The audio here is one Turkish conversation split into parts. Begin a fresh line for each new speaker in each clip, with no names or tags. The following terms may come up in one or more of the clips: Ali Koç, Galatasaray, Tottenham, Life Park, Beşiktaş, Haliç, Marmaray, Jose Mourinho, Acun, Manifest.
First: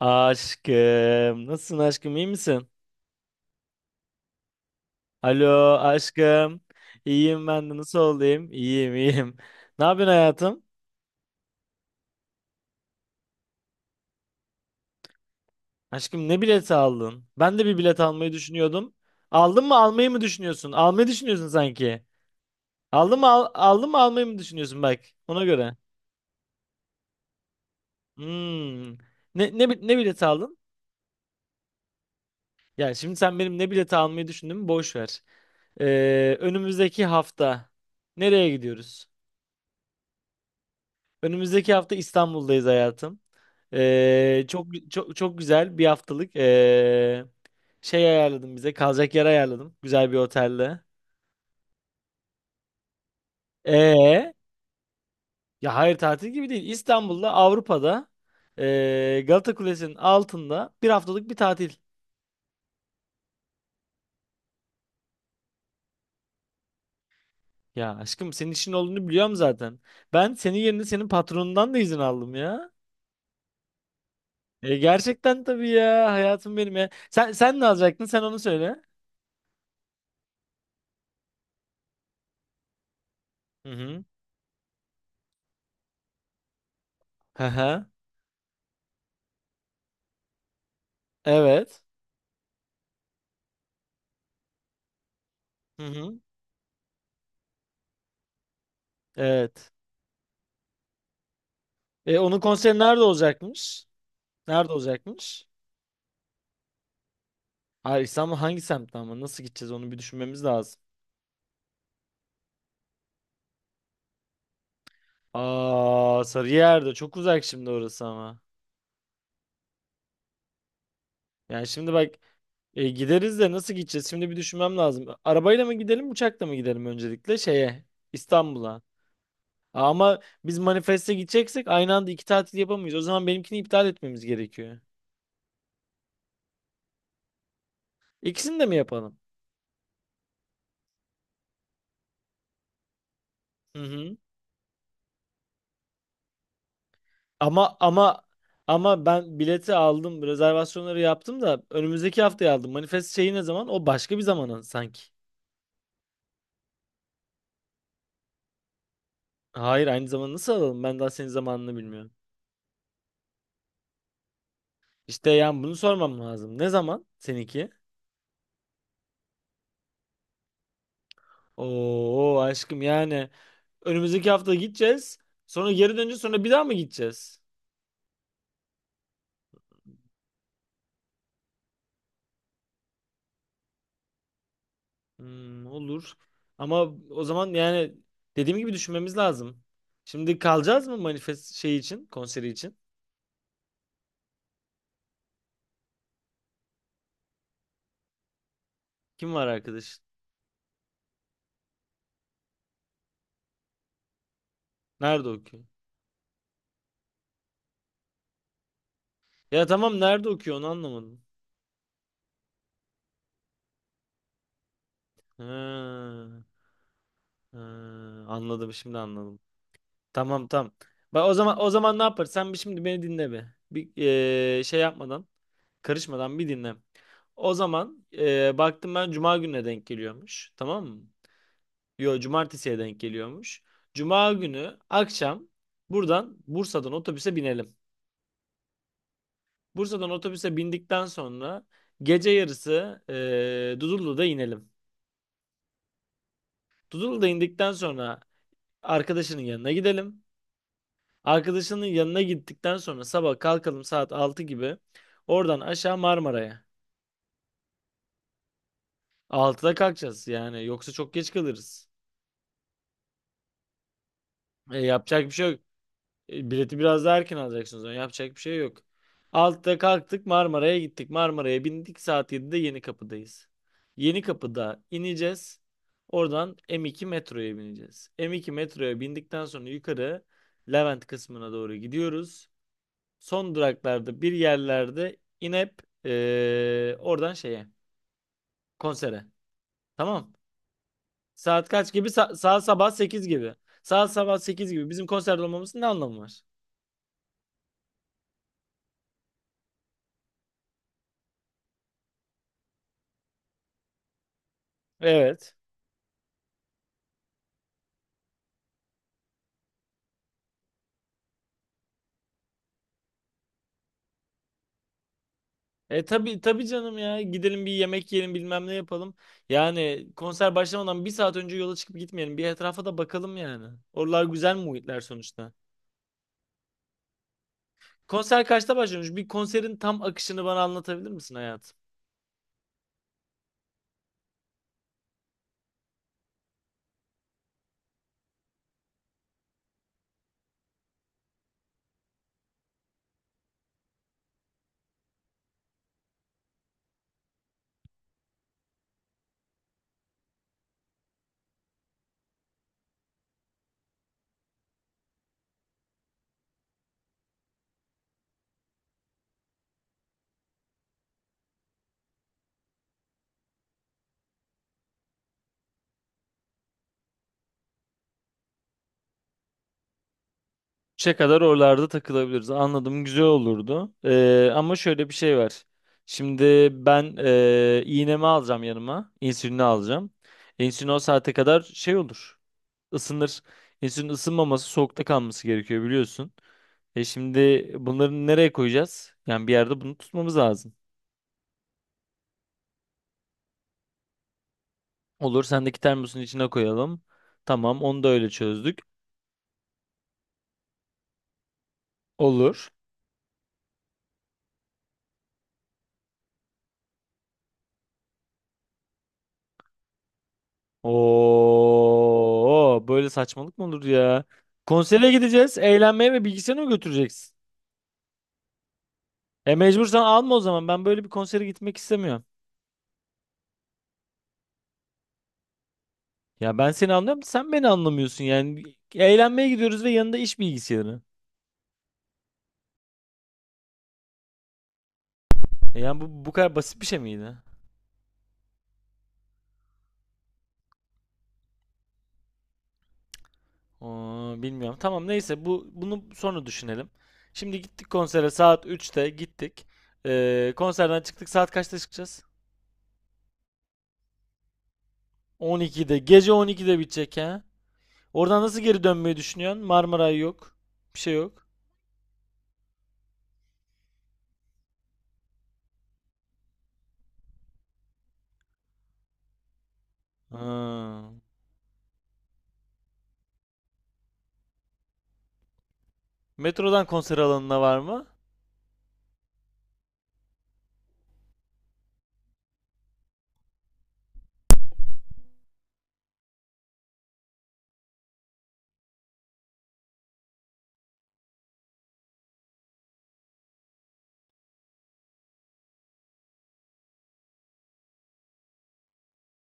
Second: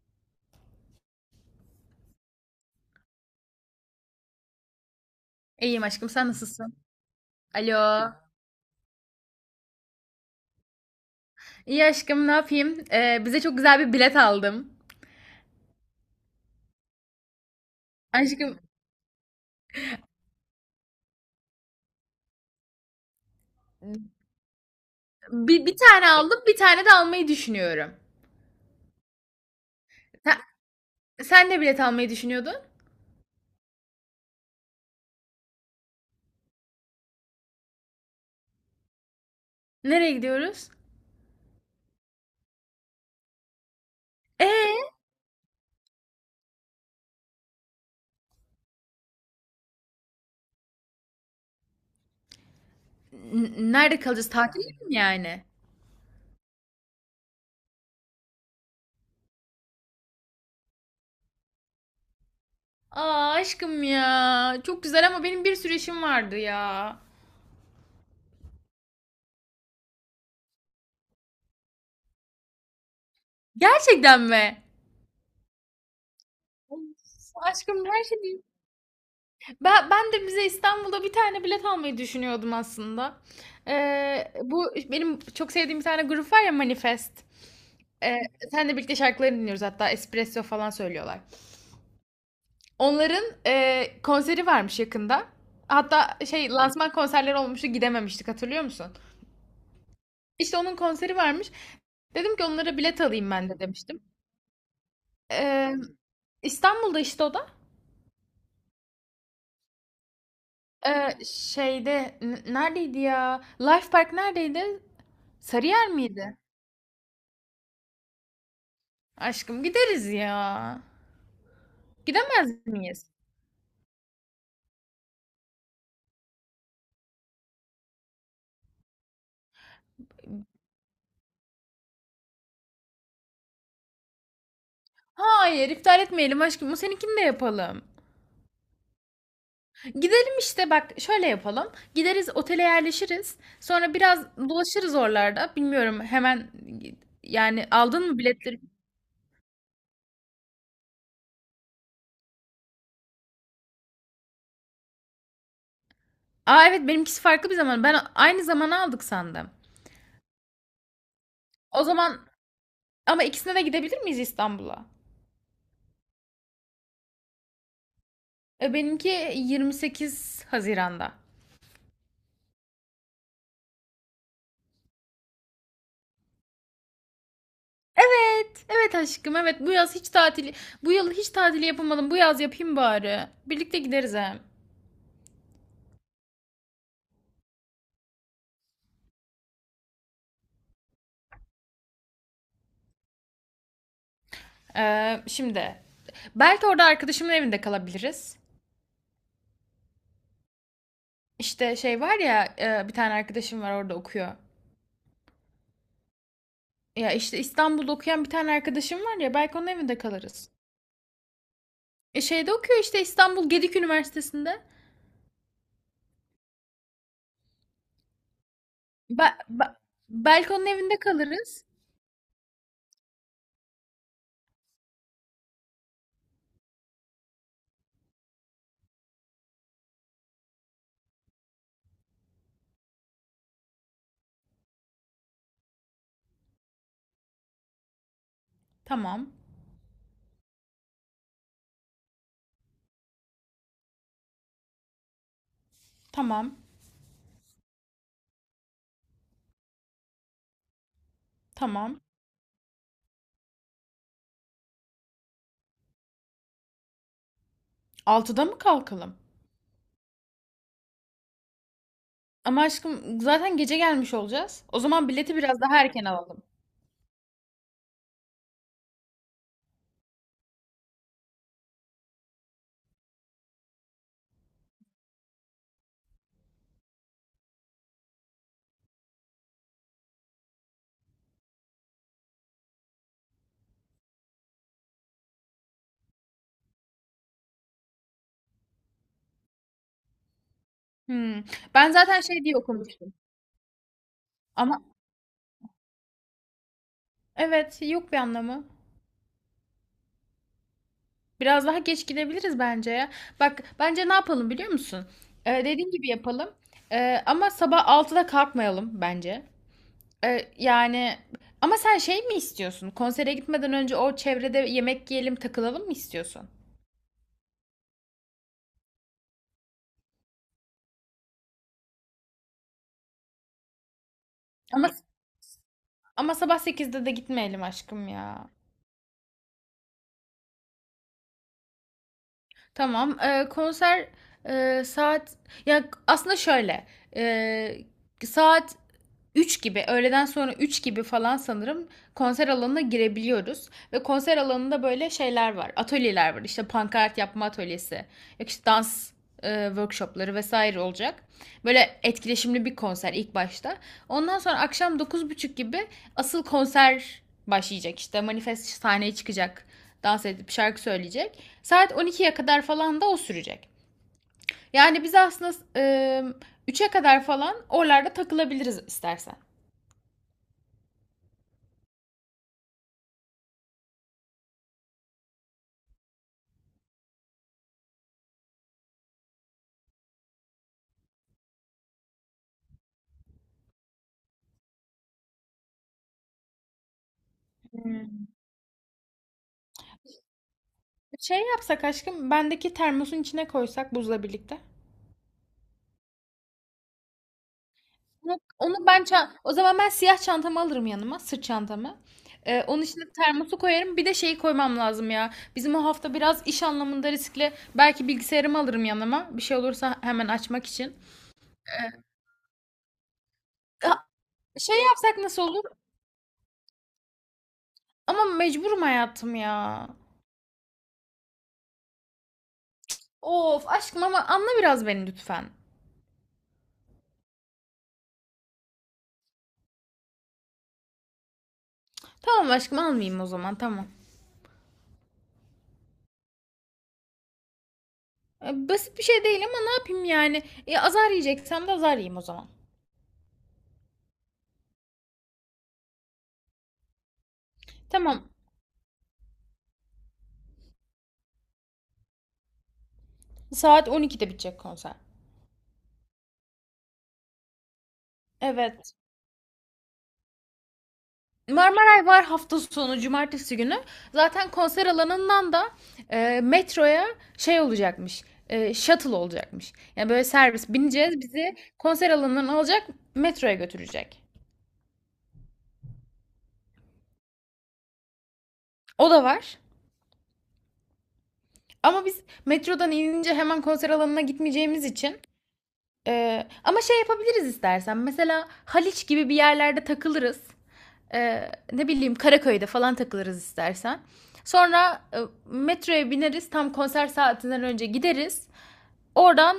Aşkım. Nasılsın aşkım? İyi misin? Alo
İyiyim aşkım, sen
aşkım.
nasılsın?
İyiyim ben
Alo.
de. Nasıl olayım? İyiyim iyiyim. Ne yapıyorsun hayatım?
İyi aşkım, ne yapayım? Bize çok güzel bir bilet aldım.
Aşkım ne bileti aldın? Ben de bir bilet almayı
Aşkım,
düşünüyordum. Aldın mı almayı mı düşünüyorsun? Almayı düşünüyorsun sanki. Aldın mı almayı mı düşünüyorsun bak. Ona
bir
göre.
tane aldım, bir tane de almayı düşünüyorum.
Hmm. Ne bileti
Sen,
aldın?
sen de bilet almayı düşünüyordun.
Ya şimdi sen benim ne bileti almayı düşündüğümü boş ver. Önümüzdeki hafta nereye gidiyoruz?
Nereye gidiyoruz?
Önümüzdeki hafta İstanbul'dayız hayatım. Çok
Ee,
çok çok güzel bir haftalık şey ayarladım bize. Kalacak yer ayarladım. Güzel bir otelde.
Nerede kalacağız?
Ee,
Tatilde mi yani?
Ya hayır, tatil gibi değil. İstanbul'da, Avrupa'da, Galata Kulesi'nin altında bir haftalık bir tatil.
Aa aşkım ya, çok güzel ama benim bir sürü işim vardı ya.
Ya aşkım, senin işin olduğunu biliyorum zaten. Ben senin yerine senin patronundan da izin aldım ya.
Gerçekten mi?
E, gerçekten tabii ya, hayatım benim
Of.
ya. Sen ne
Aşkım,
alacaktın?
her
Sen onu
şey...
söyle.
Ben de bize İstanbul'da bir tane bilet almayı düşünüyordum aslında.
Hı hı.
Bu benim çok sevdiğim bir tane grup var ya, Manifest.
Hı hı.
Ee, Senle birlikte şarkılarını dinliyoruz, hatta espresso falan söylüyorlar.
Evet.
Onların konseri varmış yakında.
Hı
Hatta
hı.
lansman konserleri olmuştu, gidememiştik, hatırlıyor musun?
Evet.
İşte onun konseri varmış.
E,
Dedim
onun
ki onlara
konseri
bilet
nerede
alayım ben de
olacakmış?
demiştim.
Nerede olacakmış?
Ee, İstanbul'da işte, o da.
Hayır, İstanbul hangi semtte ama, nasıl gideceğiz onu bir düşünmemiz lazım.
Şeyde neredeydi ya? Life Park neredeydi? Sarıyer
Aa,
miydi?
Sarıyer'de çok uzak şimdi orası ama.
Aşkım gideriz ya.
Yani şimdi bak,
Gidemez
e,
miyiz?
gideriz de nasıl gideceğiz? Şimdi bir düşünmem lazım. Arabayla mı gidelim uçakla mı gidelim, öncelikle şeye, İstanbul'a. Aa, ama biz manifeste gideceksek aynı anda iki tatil yapamayız. O zaman benimkini iptal etmemiz gerekiyor.
Hayır, iptal etmeyelim aşkım. Bu, seninkini de yapalım.
İkisini de mi yapalım?
Gidelim işte, bak şöyle yapalım. Gideriz, otele yerleşiriz.
Hı
Sonra
hı.
biraz dolaşırız oralarda. Bilmiyorum, hemen yani
Ama
aldın mı
ama
biletleri?
ama ben bileti aldım, rezervasyonları yaptım da önümüzdeki haftaya aldım. Manifest şeyi ne zaman? O başka bir zamana sanki.
Aa evet, benimkisi farklı bir zaman. Ben aynı zamana aldık sandım.
Hayır, aynı zaman nasıl alalım? Ben daha senin zamanını
O
bilmiyorum.
zaman, ama ikisine de gidebilir miyiz İstanbul'a?
İşte yani bunu sormam lazım. Ne zaman seninki?
Benimki 28 Haziran'da.
Oo aşkım, yani önümüzdeki hafta gideceğiz. Sonra geri döneceğiz, sonra bir daha mı gideceğiz?
Evet, evet aşkım, evet. Bu yaz hiç tatili, bu yıl hiç tatili yapamadım. Bu yaz yapayım bari. Birlikte gideriz hem.
Hmm, olur. Ama o zaman yani dediğim gibi düşünmemiz lazım. Şimdi kalacağız mı manifest şeyi için, konseri için?
Şimdi, belki orada arkadaşımın evinde kalabiliriz.
Kim var arkadaş?
İşte şey var ya, bir tane arkadaşım var, orada okuyor.
Nerede o?
Ya işte, İstanbul'da okuyan bir tane arkadaşım var ya, belki
Ya
onun evinde
tamam, nerede
kalırız.
okuyor onu anlamadım.
Şeyde okuyor işte, İstanbul Gedik Üniversitesi'nde.
Ha, ha, anladım, şimdi
Be-
anladım.
be-
Tamam
Belki onun
tamam.
evinde
Bak o zaman,
kalırız.
o zaman ne yapar? Sen bir şimdi beni dinle be. Bir şey yapmadan, karışmadan bir dinle. O zaman baktım ben cuma gününe denk geliyormuş. Tamam mı? Yo, cumartesiye denk geliyormuş. Cuma günü akşam buradan, Bursa'dan otobüse binelim.
Tamam,
Bursa'dan otobüse bindikten sonra gece yarısı Dudullu'da inelim.
tamam,
Dudullu'da indikten sonra arkadaşının yanına gidelim. Arkadaşının
tamam.
yanına gittikten sonra sabah kalkalım saat 6 gibi. Oradan aşağı Marmara'ya.
6'da mı kalkalım?
Altıda kalkacağız yani, yoksa çok geç kalırız.
Ama aşkım, zaten gece gelmiş olacağız.
E,
O zaman
yapacak bir
bileti
şey yok.
biraz daha erken alalım.
E, bileti biraz daha erken alacaksınız. Yani yapacak bir şey yok. 6'da kalktık, Marmara'ya gittik. Marmara'ya bindik, saat 7'de Yenikapı'dayız. Yenikapı'da ineceğiz. Oradan M2 metroya bineceğiz. M2 metroya bindikten sonra yukarı Levent kısmına doğru gidiyoruz. Son duraklarda bir yerlerde inip oradan şeye, konsere. Tamam.
Hmm.
Saat
Ben
kaç gibi?
zaten şey diye
Saat sabah
okumuştum.
8 gibi. Saat sabah 8
Ama
gibi bizim konserde olmamızın ne anlamı var?
evet, yok bir anlamı. Biraz daha geç gidebiliriz bence ya. Bak, bence ne yapalım biliyor musun?
Evet.
Dediğim gibi yapalım. Ama sabah 6'da kalkmayalım bence. Yani ama sen şey mi istiyorsun? Konsere gitmeden önce o çevrede yemek yiyelim, takılalım mı
E tabii
istiyorsun?
tabii canım ya. Gidelim bir yemek yiyelim, bilmem ne yapalım. Yani konser başlamadan bir saat önce yola çıkıp gitmeyelim. Bir etrafa da bakalım yani. Oralar güzel
Ama
muhitler sonuçta.
ama sabah 8'de de gitmeyelim aşkım
Konser
ya.
kaçta başlamış? Bir konserin tam akışını bana anlatabilir misin hayatım?
Tamam. Konser, saat, ya aslında şöyle, e, saat 3 gibi, öğleden sonra 3 gibi falan sanırım konser alanına girebiliyoruz. Ve konser alanında böyle şeyler var. Atölyeler var. İşte pankart yapma atölyesi. Yok, işte dans workshopları vesaire olacak. Böyle etkileşimli bir konser ilk başta. Ondan sonra akşam 9.30 gibi asıl konser başlayacak işte. Manifest sahneye çıkacak. Dans edip şarkı söyleyecek. Saat 12'ye kadar falan da o sürecek. Yani biz aslında 3'e kadar falan oralarda takılabiliriz istersen.
3'e kadar oralarda takılabiliriz. Anladım, güzel olurdu. Ama şöyle bir şey var. Şimdi ben, iğnemi alacağım yanıma. İnsülini alacağım. İnsülin o saate kadar şey olur. Isınır. İnsülin ısınmaması, soğukta kalması gerekiyor biliyorsun. E şimdi bunları nereye koyacağız? Yani bir yerde bunu tutmamız lazım.
Şey yapsak aşkım, bendeki termosun içine koysak buzla birlikte.
Olur, sendeki termosun içine koyalım. Tamam, onu da öyle çözdük.
O zaman ben siyah çantamı alırım yanıma, sırt çantamı.
Olur.
Onun içine termosu koyarım. Bir de şeyi koymam lazım ya. Bizim o hafta biraz iş anlamında riskli. Belki bilgisayarımı alırım yanıma. Bir şey olursa hemen açmak için. Ee,
Oo, böyle saçmalık mı olur
Ha,
ya?
Şey
Konsere
yapsak nasıl
gideceğiz,
olur?
eğlenmeye, ve bilgisayarını mı götüreceksin?
Ama mecburum hayatım
E
ya.
mecbursan alma o zaman. Ben böyle bir konsere gitmek istemiyorum.
Of aşkım, ama anla biraz beni lütfen.
Ya ben seni anlıyorum, da sen beni anlamıyorsun yani. Eğlenmeye gidiyoruz ve yanında iş bilgisayarı.
Tamam aşkım, almayayım o zaman, tamam.
E yani bu bu kadar basit bir şey miydi?
Basit bir şey değil ama ne yapayım yani? Azar yiyeceksem de azar yiyeyim o zaman.
Oo, bilmiyorum. Tamam neyse, bu bunu sonra düşünelim. Şimdi gittik konsere,
Tamam.
saat 3'te gittik. Konserden çıktık, saat kaçta çıkacağız?
Saat 12'de bitecek konser.
12'de. Gece 12'de bitecek ha. Oradan nasıl geri
Evet.
dönmeyi düşünüyorsun? Marmaray yok. Bir şey yok.
Marmaray var hafta sonu, cumartesi günü. Zaten konser alanından da metroya şey olacakmış. Shuttle olacakmış. Yani böyle servis
Ha.
bineceğiz, bizi konser alanından alacak, metroya götürecek.
Metrodan konser alanına var mı?
O da var. Ama biz metrodan inince hemen konser alanına gitmeyeceğimiz için. Ama şey yapabiliriz istersen. Mesela Haliç gibi bir yerlerde takılırız. Ne bileyim, Karaköy'de falan takılırız istersen. Sonra metroya bineriz. Tam konser saatinden önce gideriz. Oradan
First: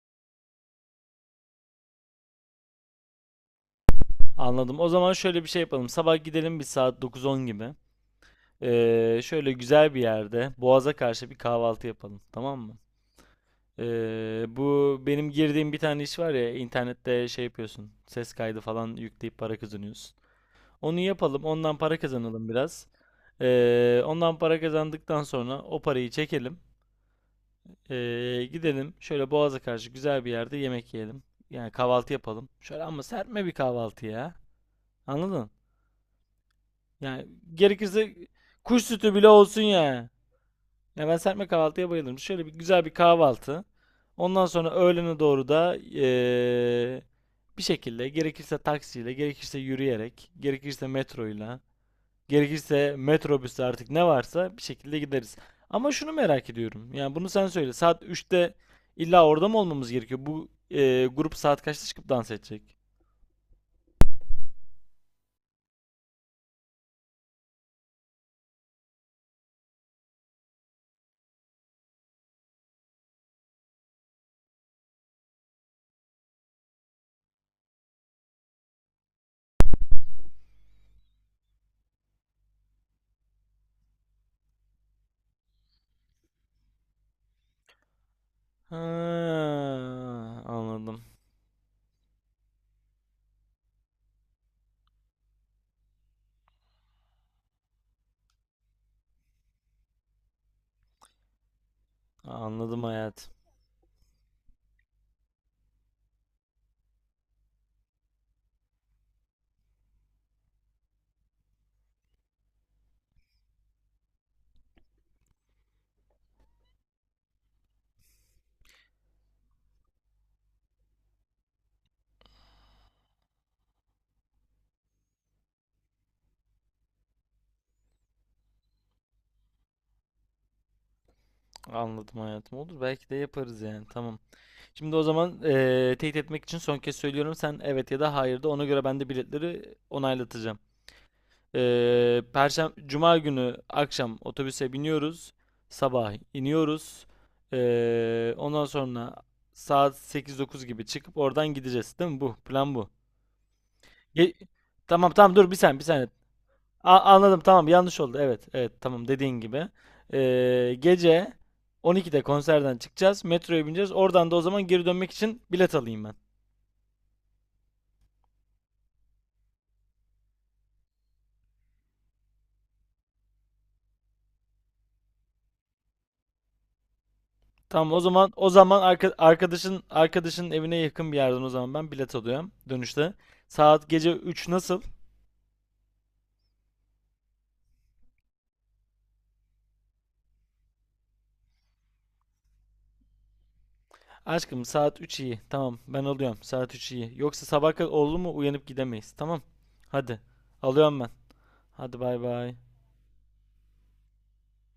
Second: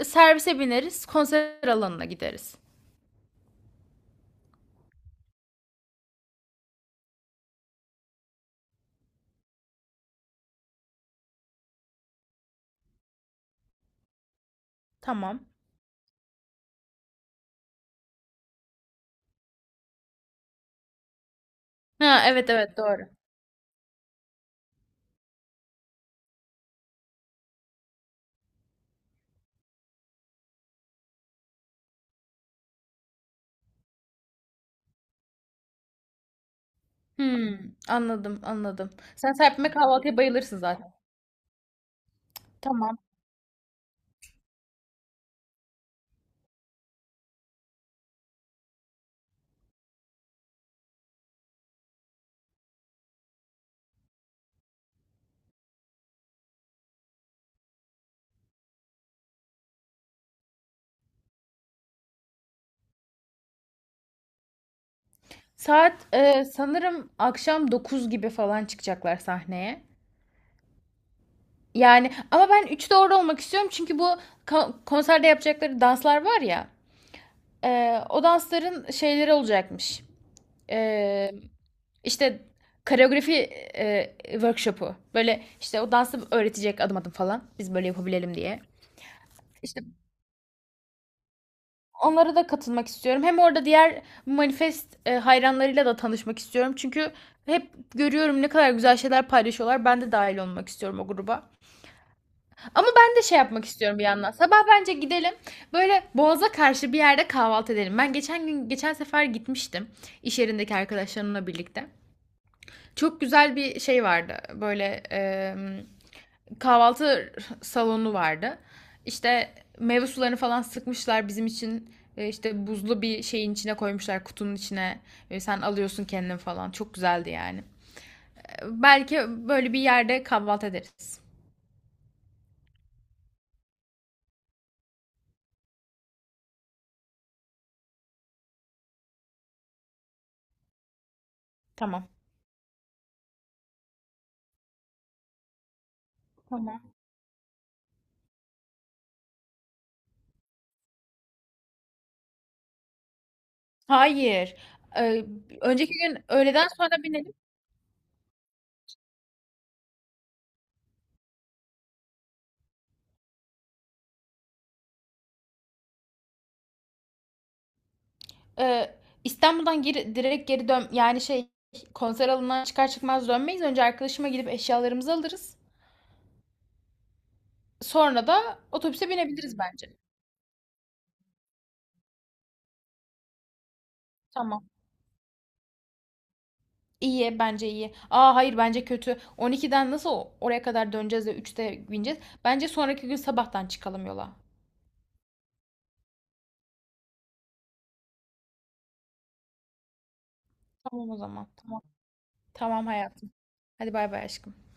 servise bineriz. Konser alanına gideriz.
Anladım. O zaman şöyle bir şey yapalım. Sabah gidelim bir saat 9-10 gibi. Şöyle güzel bir yerde Boğaz'a karşı bir kahvaltı yapalım. Tamam mı? Bu benim
Tamam.
girdiğim bir tane iş var ya, internette şey yapıyorsun. Ses kaydı falan yükleyip para kazanıyorsun. Onu yapalım. Ondan para
Ha,
kazanalım
evet, evet,
biraz.
doğru.
Ondan para kazandıktan sonra o parayı çekelim. Gidelim şöyle Boğaz'a karşı güzel bir yerde yemek yiyelim. Yani kahvaltı yapalım. Şöyle ama serpme bir kahvaltı ya. Anladın? Yani
Hmm,
gerekirse
anladım,
kuş
anladım.
sütü bile
Sen
olsun
serpme
ya.
kahvaltıya bayılırsın zaten.
Ya ben serpme kahvaltıya bayılırım. Şöyle bir güzel bir
Tamam.
kahvaltı. Ondan sonra öğlene doğru da bir şekilde gerekirse taksiyle, gerekirse yürüyerek, gerekirse metroyla. Gerekirse metrobüste, artık ne varsa bir şekilde gideriz. Ama şunu merak ediyorum. Yani bunu sen söyle. saat 3'te illa orada mı olmamız gerekiyor? Bu e, grup saat kaçta çıkıp dans edecek?
Saat sanırım akşam 9 gibi falan çıkacaklar sahneye. Yani ama ben 3 doğru olmak istiyorum, çünkü bu konserde yapacakları danslar var ya, o dansların şeyleri olacakmış. E, işte koreografi workshopu, böyle işte o dansı öğretecek adım adım falan, biz böyle yapabilelim diye.
Ha,
İşte
anladım.
onlara da katılmak istiyorum. Hem orada diğer Manifest hayranlarıyla da tanışmak istiyorum. Çünkü hep görüyorum ne kadar güzel şeyler paylaşıyorlar. Ben de dahil olmak istiyorum o gruba.
Anladım
Ama ben de
hayatım.
şey yapmak istiyorum bir yandan. Sabah bence gidelim. Böyle Boğaz'a karşı bir yerde kahvaltı edelim. Ben geçen gün, geçen sefer gitmiştim iş yerindeki arkadaşlarımla birlikte. Çok güzel bir şey vardı. Böyle kahvaltı salonu vardı. İşte meyve sularını falan sıkmışlar bizim için. İşte buzlu bir şeyin içine koymuşlar, kutunun içine. Sen alıyorsun kendin falan. Çok güzeldi yani. Belki böyle bir yerde kahvaltı ederiz.
Anladım hayatım. Olur, belki de yaparız yani. Tamam. Şimdi o zaman, e, teyit etmek için son kez söylüyorum. Sen evet ya da hayır de, ona göre ben de biletleri onaylatacağım.
Tamam.
Perşembe, Cuma günü akşam otobüse biniyoruz. Sabah
Tamam.
iniyoruz. Ondan sonra saat 8 9 gibi çıkıp oradan gideceğiz. Değil mi bu? Plan bu. Ye-
Hayır.
tamam
Ee,
tamam, dur bir saniye, bir
Önceki
saniye.
gün öğleden sonra binelim.
Anladım, tamam yanlış oldu. Evet evet tamam, dediğin gibi. Gece 12'de konserden çıkacağız. Metroya bineceğiz. Oradan da o zaman geri dönmek için bilet alayım ben.
Ee, İstanbul'dan geri, direkt geri dön yani, konser alanından çıkar çıkmaz dönmeyiz. Önce arkadaşıma gidip eşyalarımızı alırız.
Tamam o
Sonra
zaman, o
da
zaman
otobüse binebiliriz
arkadaşın
bence.
arkadaşın evine yakın bir yerden o zaman ben bilet alıyorum dönüşte. Saat gece 3
Tamam.
nasıl?
İyi, bence iyi. Aa hayır, bence kötü. 12'den nasıl oraya kadar döneceğiz de 3'te bineceğiz. Bence sonraki gün sabahtan çıkalım yola.
Aşkım saat 3 iyi. Tamam ben alıyorum. Saat 3 iyi. Yoksa sabah kadar oldu mu uyanıp gidemeyiz. Tamam. Hadi. Alıyorum ben.
Tamam o zaman. Tamam.
Hadi bay bay.
Tamam hayatım. Hadi bay bay aşkım.